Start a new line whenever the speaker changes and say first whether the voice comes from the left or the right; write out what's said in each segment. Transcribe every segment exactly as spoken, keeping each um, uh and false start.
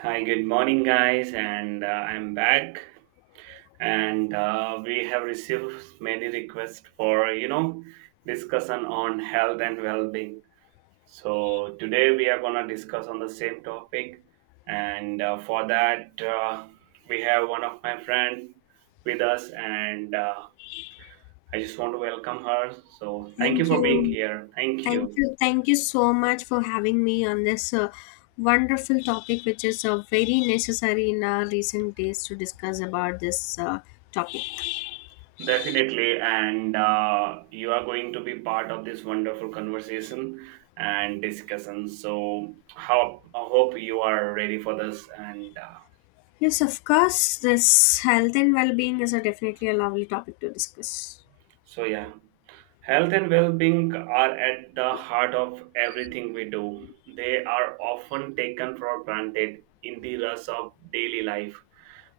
right: Hi, good morning, guys, and uh, I'm back. And uh, we have received many requests for you know discussion on health and well-being. So today we are gonna discuss on the same topic, and uh, for that uh, we have one of my friend with us, and uh, I just want to welcome her. So thank you
left: Thank
right: for being
left: you.
right: here. Thank
left: Thank
right: you.
left: you. Thank you so much for having me on this uh, wonderful topic, which is uh, very necessary in our recent days to discuss about this uh, topic.
right: Definitely, and uh, you are going to be part of this wonderful conversation and discussion. So, how I hope you are ready for this. And uh,
left: Yes, of course, this health and well being is a definitely a lovely topic to discuss.
right: so, yeah. Health and well being are at the heart of everything we do. They are often taken for granted in the rush of daily life.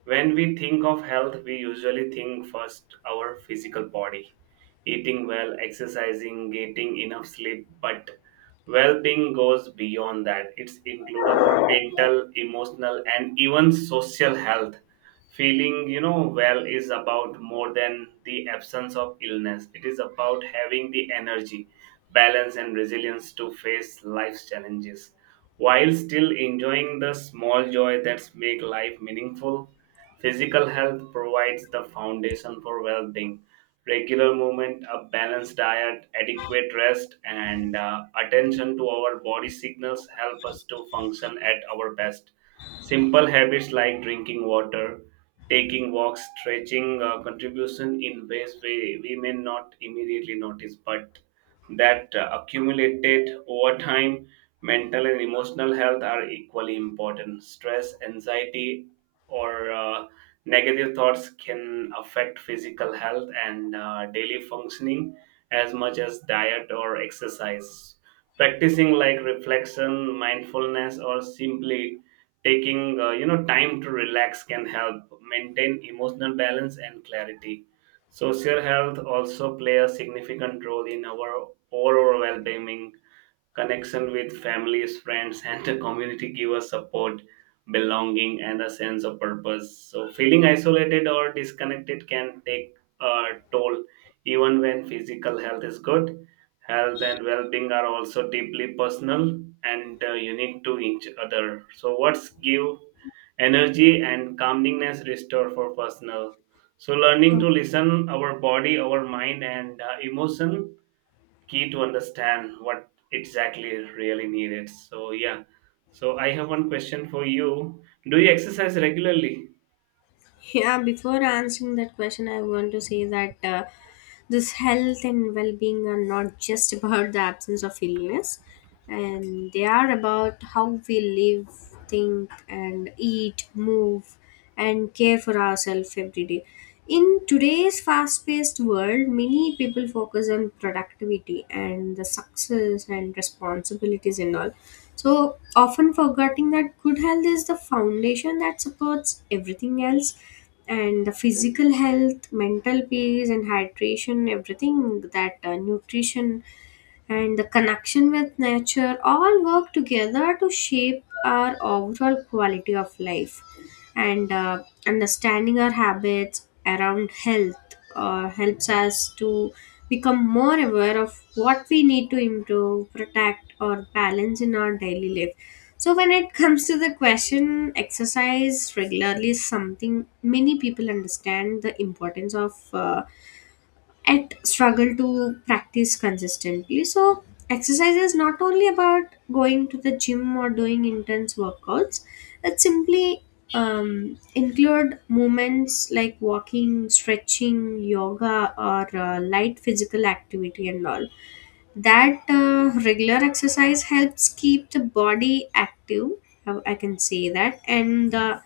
right: When we think of health, we usually think first our physical body, eating well, exercising, getting enough sleep, but well-being goes beyond that. It's include our mental, emotional and even social health feeling you know well is about more than the absence of illness. It is about having the energy balance and resilience to face life's challenges while still enjoying the small joy that make life meaningful. Physical health provides the foundation for well-being. Regular movement, a balanced diet, adequate rest and uh, attention to our body signals help us to function at our best. Simple habits like drinking water, taking walks, stretching uh, contribution in ways we, we may not immediately notice, but that uh, accumulated over time, mental and emotional health are equally important. Stress, anxiety, or uh, negative thoughts can affect physical health and uh, daily functioning as much as diet or exercise. Practicing like reflection, mindfulness, or simply taking uh, you know time to relax can help maintain emotional balance and clarity. Social health also play a significant role in our overall well-being. Connection with families, friends and the community give us support, belonging and a sense of purpose. So feeling isolated or disconnected can take a toll even when physical health is good. Health and well-being are also deeply personal and uh, unique to each other. So what's give energy and calmness restore for personal. So learning
left: Uh,
right: to listen our body, our mind and uh, emotion key to understand what exactly is really needed. So yeah. So I have one question for you. Do you exercise regularly?
left: Yeah, before answering that question, I want to say that uh, this health and well being are not just about the absence of illness, and they are about how we live, think, and eat, move, and care for ourselves every day. In today's fast paced world, many people focus on productivity and the success and responsibilities and all. So, often forgetting that good health is the foundation that supports everything else, and the physical health, mental peace, and hydration, everything that uh, nutrition and the connection with nature all work together to shape our overall quality of life and uh, understanding our habits around health uh, helps us to become more aware of what we need to improve protect or balance in our daily life. So when it comes to the question, exercise regularly is something many people understand the importance of uh, at struggle to practice consistently. So, exercise is not only about going to the gym or doing intense workouts, it simply um, include movements like walking, stretching, yoga, or uh, light physical activity and all. That uh, regular exercise helps keep the body active. I I can say that, and the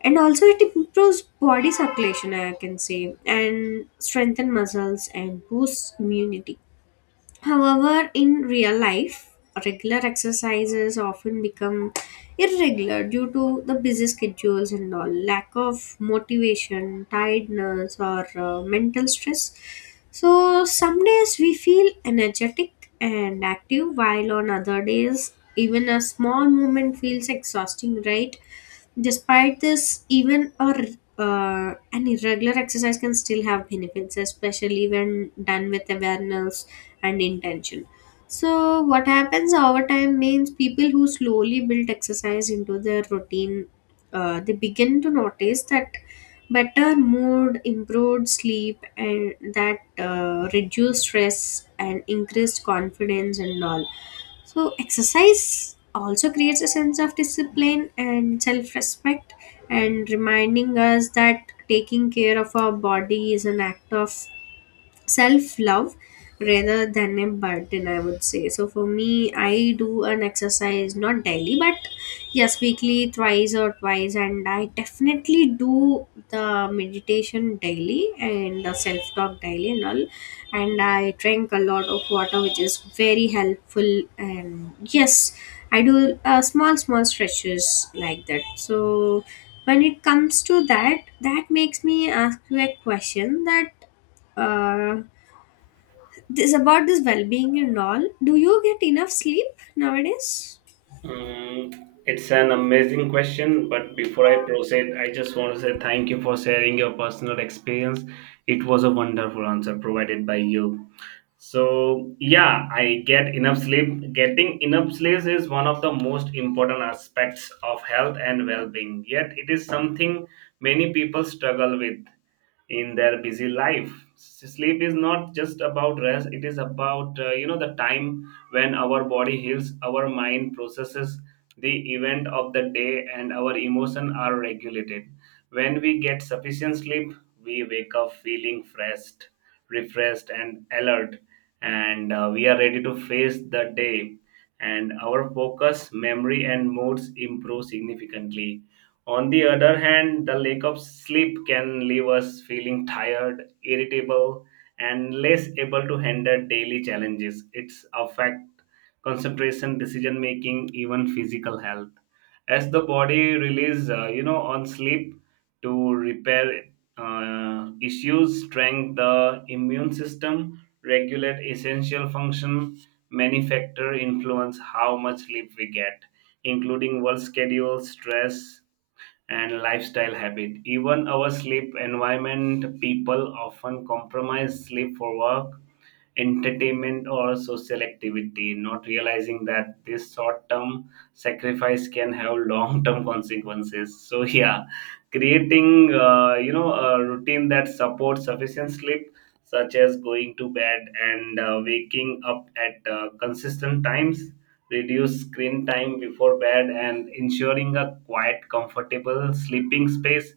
left: and also it improves body circulation, I can say, and strengthen muscles and boosts immunity. However, in real life, regular exercises often become irregular due to the busy schedules and all, lack of motivation, tiredness, or uh, mental stress. So some days we feel energetic and active, while on other days even a small movement feels exhausting, right? Despite this, even a r- uh, an irregular exercise can still have benefits, especially when done with awareness and intention. So, what happens over time means people who slowly build exercise into their routine, uh, they begin to notice that better mood, improved sleep, and that uh, reduced stress and increased confidence and all. So, exercise also creates a sense of discipline and self respect, and reminding us that taking care of our body is an act of self love rather than a burden, I would say. So for me, I do an exercise not daily, but yes, weekly thrice or twice, and I definitely do the meditation daily and the self talk daily and all, and I drink a lot of water, which is very helpful. And yes, I do uh, small small stretches like that. So when it comes to that, that makes me ask you a question that uh, this about this well-being and all, do you get enough sleep nowadays?
right: Mm, it's an amazing question, but before I proceed, I just want to say thank you for sharing your personal experience. It was a wonderful answer provided by you. So, yeah, I get enough sleep. Getting enough sleep is one of the most important aspects of health and well being, yet, it is something many people struggle with in their busy life. Sleep is not just about rest. It is about uh, you know the time when our body heals, our mind processes the event of the day and our emotion are regulated. When we get sufficient sleep, we wake up feeling fresh, refreshed and alert, and uh, we are ready to face the day, and our focus, memory and moods improve significantly. On the other hand, the lack of sleep can leave us feeling tired, irritable, and less able to handle daily challenges. It's affect concentration, decision making, even physical health. As the body relies, uh, you know, on sleep to repair uh, issues, strengthen the immune system, regulate essential function. Many factor influence how much sleep we get, including work schedule, stress and lifestyle habit. Even our sleep environment, people often compromise sleep for work, entertainment or social activity, not realizing that this short term sacrifice can have long term consequences. So, yeah, creating uh, you know a routine that supports sufficient sleep, such as going to bed and uh, waking up at uh, consistent times, reduce screen time before bed and ensuring a quiet, comfortable sleeping space,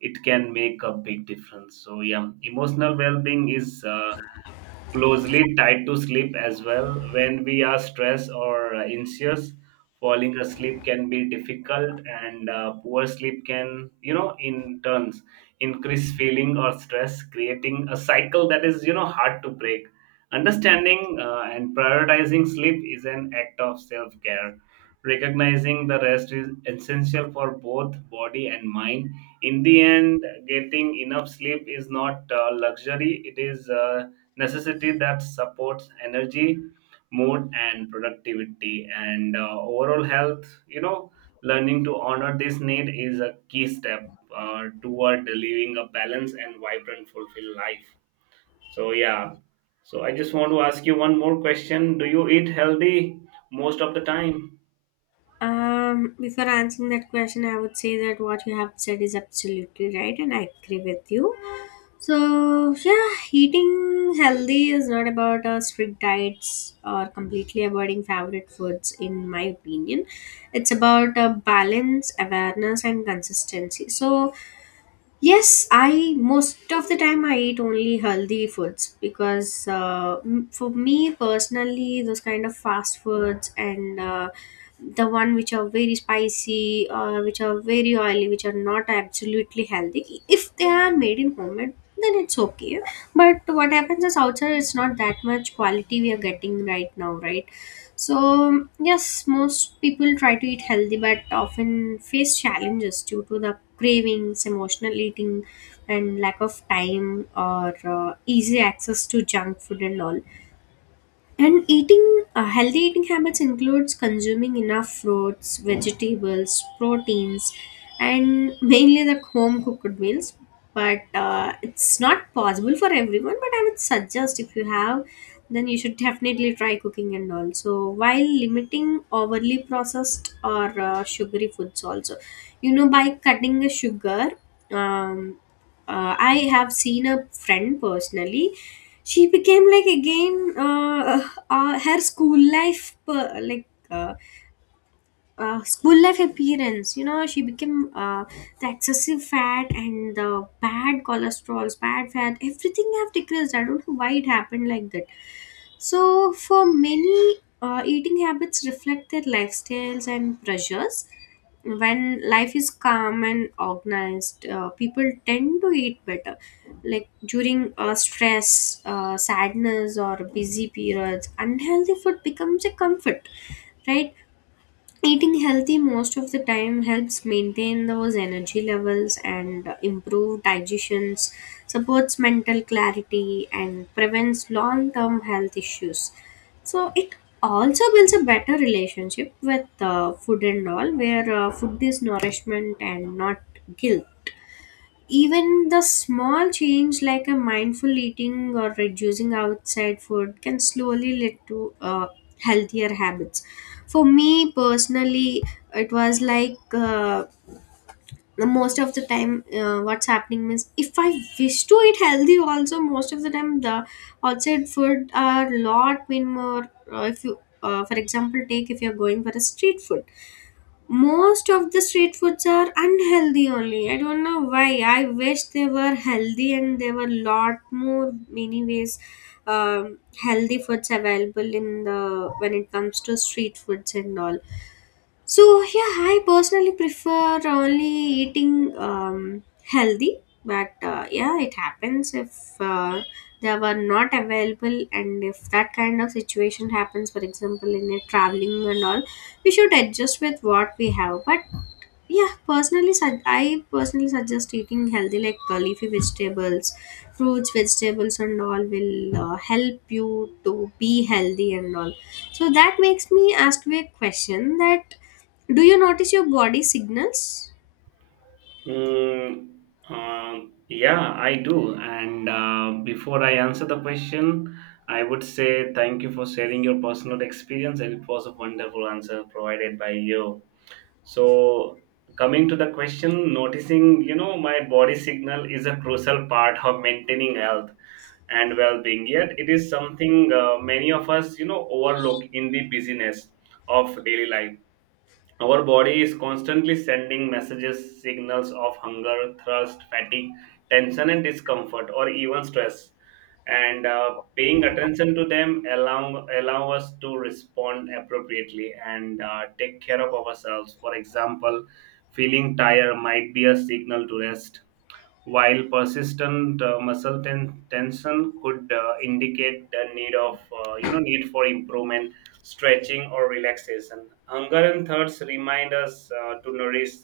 right: it can make a big difference. So yeah, emotional well-being is uh, closely tied to sleep as well. When we are stressed or uh, anxious, falling asleep can be difficult, and uh, poor sleep can, you know, in turns increase feeling or stress, creating a cycle that is, you know, hard to break. Understanding uh, and prioritizing sleep is an act of self care. Recognizing the rest is essential for both body and mind. In the end, getting enough sleep is not uh, luxury, it is uh, necessity that supports energy, mood and productivity and uh, overall health. You know, learning to honor this need is a key step uh, toward living a balanced and vibrant fulfilled life. So yeah, so I just want to ask you one more question. Do you eat healthy most of the time?
left: Um, before answering that question, I would say that what you have said is absolutely right and I agree with you. So yeah, eating healthy is not about uh, strict diets or completely avoiding favorite foods, in my opinion. It's about uh, balance, awareness, and consistency. So yes, I most of the time I eat only healthy foods, because uh, m- for me personally, those kind of fast foods and uh, the one which are very spicy or which are very oily, which are not absolutely healthy. If they are made in homemade, then it's okay. But what happens is outside, it's not that much quality we are getting right now, right? So, yes, most people try to eat healthy but often face challenges due to the cravings, emotional eating, and lack of time or uh, easy access to junk food and all. And eating uh, healthy eating habits includes consuming enough fruits, vegetables, proteins, and mainly the home cooked meals. But uh, it's not possible for everyone. But I would suggest, if you have, then you should definitely try cooking, and also while limiting overly processed or uh, sugary foods also. You know, by cutting the sugar, um, uh, I have seen a friend personally, she became like again uh, uh, her school life per, like uh, uh, school life appearance, you know. She became uh, the excessive fat and the bad cholesterol, bad fat, everything have decreased. I don't know why it happened like that. So for many, uh, eating habits reflect their lifestyles and pressures. When life is calm and organized, uh, people tend to eat better, like during uh, stress, uh, sadness, or busy periods, unhealthy food becomes a comfort, right? Eating healthy most of the time helps maintain those energy levels and improve digestions, supports mental clarity, and prevents long term health issues. So, it also builds a better relationship with uh, food and all, where uh, food is nourishment and not guilt. Even the small change like a mindful eating or reducing outside food can slowly lead to uh, healthier habits. For me personally, it was like uh, most of the time, uh, what's happening is if I wish to eat healthy also, most of the time the outside food are lot been more. Uh, if you uh, for example, take, if you're going for a street food, most of the street foods are unhealthy only. I don't know why, I wish they were healthy and there were lot more many ways um, healthy foods available in the, when it comes to street foods and all. So yeah, I personally prefer only eating um, healthy, but uh, yeah, it happens if uh, they were not available, and if that kind of situation happens, for example, in a traveling and all, we should adjust with what we have. But yeah, personally sug- i personally suggest eating healthy like uh, leafy vegetables, fruits, vegetables and all will uh, help you to be healthy and all. So that makes me ask you a question that, do you notice your body signals?
right: Mm, uh, yeah, I do. And uh, before I answer the question, I would say thank you for sharing your personal experience, and it was a wonderful answer provided by you. So, coming to the question, noticing, you know, my body signal is a crucial part of maintaining health and well-being. Yet, it is something uh, many of us, you know, overlook in the busyness of daily life. Our body is constantly sending messages, signals of hunger, thirst, fatigue, tension, and discomfort, or even stress. And uh, paying attention to them allow allow us to respond appropriately and uh, take care of ourselves. For example, feeling tired might be a signal to rest while persistent uh, muscle ten- tension could uh, indicate the need of uh, you know need for improvement, stretching or relaxation. Hunger and thirst remind us uh, to nourish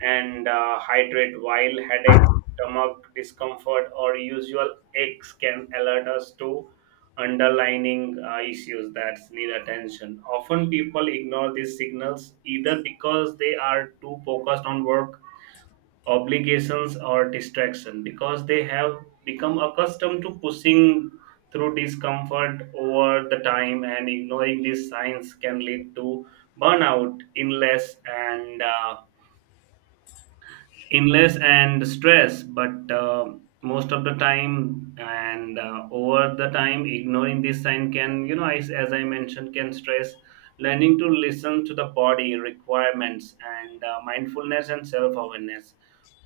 right: and uh, hydrate, while headache, stomach discomfort or usual aches can alert us to underlining uh, issues that need attention. Often people ignore these signals either because they are too focused on work obligations or distraction, because they have become accustomed to pushing through discomfort over the time, and ignoring these signs can lead to burnout, illness and uh, illness and stress. But uh, most of the time and uh, over the time, ignoring this sign can, you know as, as I mentioned, can stress. Learning to listen to the body requirements and uh, mindfulness and self awareness,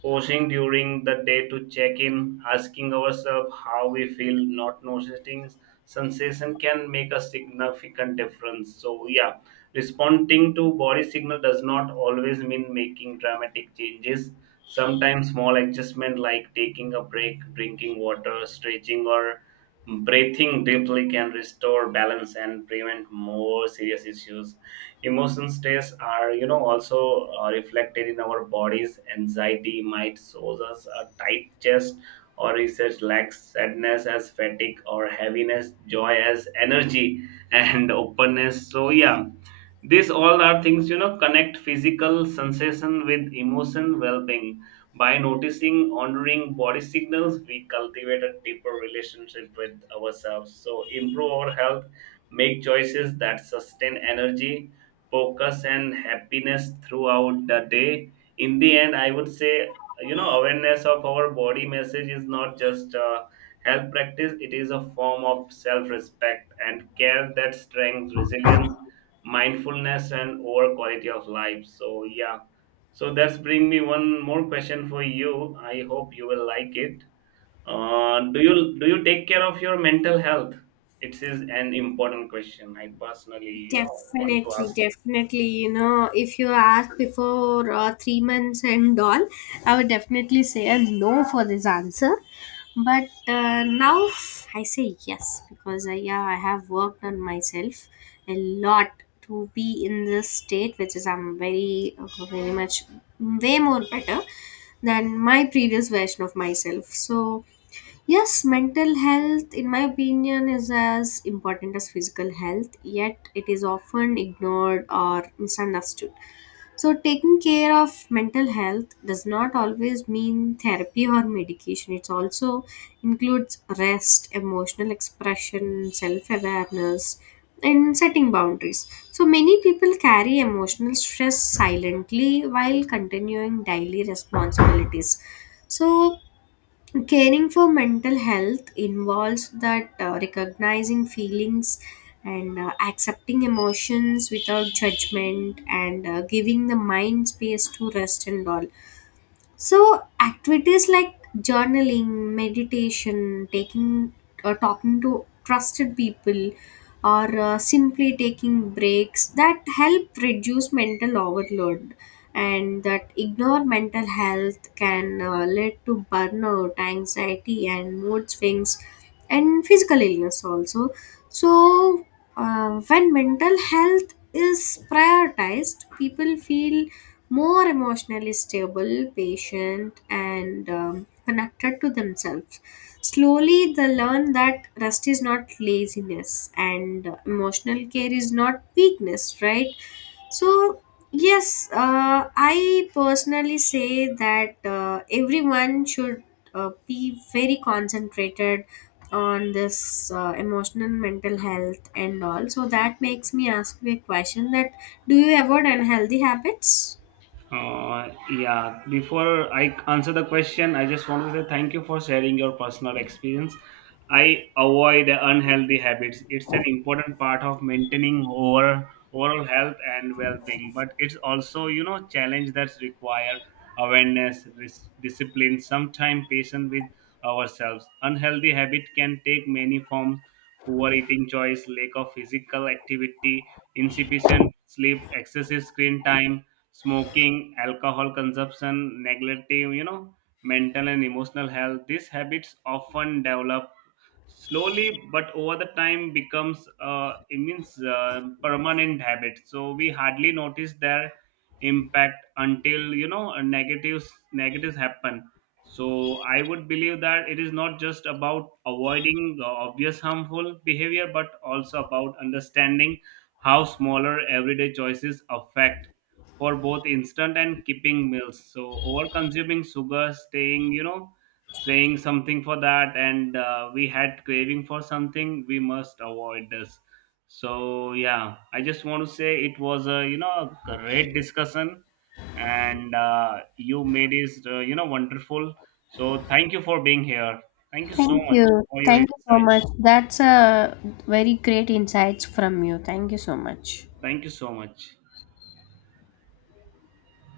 right: pausing during the day to check in, asking ourselves how we feel, not noticing sensation can make a significant difference. So yeah, responding to body signal does not always mean making dramatic changes. Sometimes small adjustment like taking a break, drinking water, stretching or breathing deeply can restore balance and prevent more serious issues. Emotion stress are, you know also uh, reflected in our bodies. Anxiety might shows us a tight chest or research lacks, sadness as fatigue or heaviness, joy as energy and openness. So yeah, these all are things, you know, connect physical sensation with emotion well being. By noticing, honoring body signals, we cultivate a deeper relationship with ourselves. So, improve our health, make choices that sustain energy, focus, and happiness throughout the day. In the end, I would say, you know, awareness of our body message is not just a health practice, it is a form of self respect and care that strengthens resilience, mindfulness and over quality of life. So yeah, so that's bring me one more question for you. I hope you will like it. Uh, do you do you take care of your mental health? It is an important question. I personally you know want to
left: Definitely,
right: ask.
left: definitely. You know, if you ask before uh, three months and all, I would definitely say a no for this answer. But uh, now I say yes because I, yeah, I have worked on myself a lot to be in this state, which is I'm very, uh, very much way more better than my previous version of myself. So yes, mental health, in my opinion, is as important as physical health, yet it is often ignored or misunderstood. So, taking care of mental health does not always mean therapy or medication. It also includes rest, emotional expression, self awareness, and setting boundaries. So, many people carry emotional stress silently while continuing daily responsibilities. So, caring for mental health involves that uh, recognizing feelings and uh, accepting emotions without judgment, and uh, giving the mind space to rest and all. So activities like journaling, meditation, taking or talking to trusted people, or uh, simply taking breaks that help reduce mental overload, and that ignore mental health can uh, lead to burnout, anxiety, and mood swings and physical illness also. So uh, when mental health is prioritized, people feel more emotionally stable, patient, and um, connected to themselves. Slowly, they learn that rest is not laziness and uh, emotional care is not weakness, right? So, yes, uh, I personally say that uh, everyone should uh, be very concentrated on this uh, emotional mental health and all. So, that makes me ask you a question that, do you avoid unhealthy habits?
right: Uh, yeah, before I answer the question, I just want to say thank you for sharing your personal experience. I avoid unhealthy habits. It's an important part of maintaining over overall health and well-being, but it's also, you know, challenge that require awareness, ris- discipline, sometimes patience with ourselves. Unhealthy habit can take many forms: poor eating choice, lack of physical activity, insufficient sleep, excessive screen time, smoking, alcohol consumption, neglective, you know, mental and emotional health. These habits often develop slowly, but over the time becomes uh, it means uh, permanent habit. So we hardly notice their impact until you know uh, negatives negatives happen. So I would believe that it is not just about avoiding uh, obvious harmful behavior, but also about understanding how smaller everyday choices affect for both instant and keeping meals. So over consuming sugar, staying, you know, saying something for that, and uh, we had craving for something, we must avoid this. So yeah, I just want to say it was a you know a great discussion, and uh, you made it uh, you know wonderful. So thank you for being here. Thank you so
left: Thank
right: much
left: you.
right: for your
left: Thank you so
right: insight.
left: much. That's a very great insights from you. Thank you so much.
right: Thank you so much.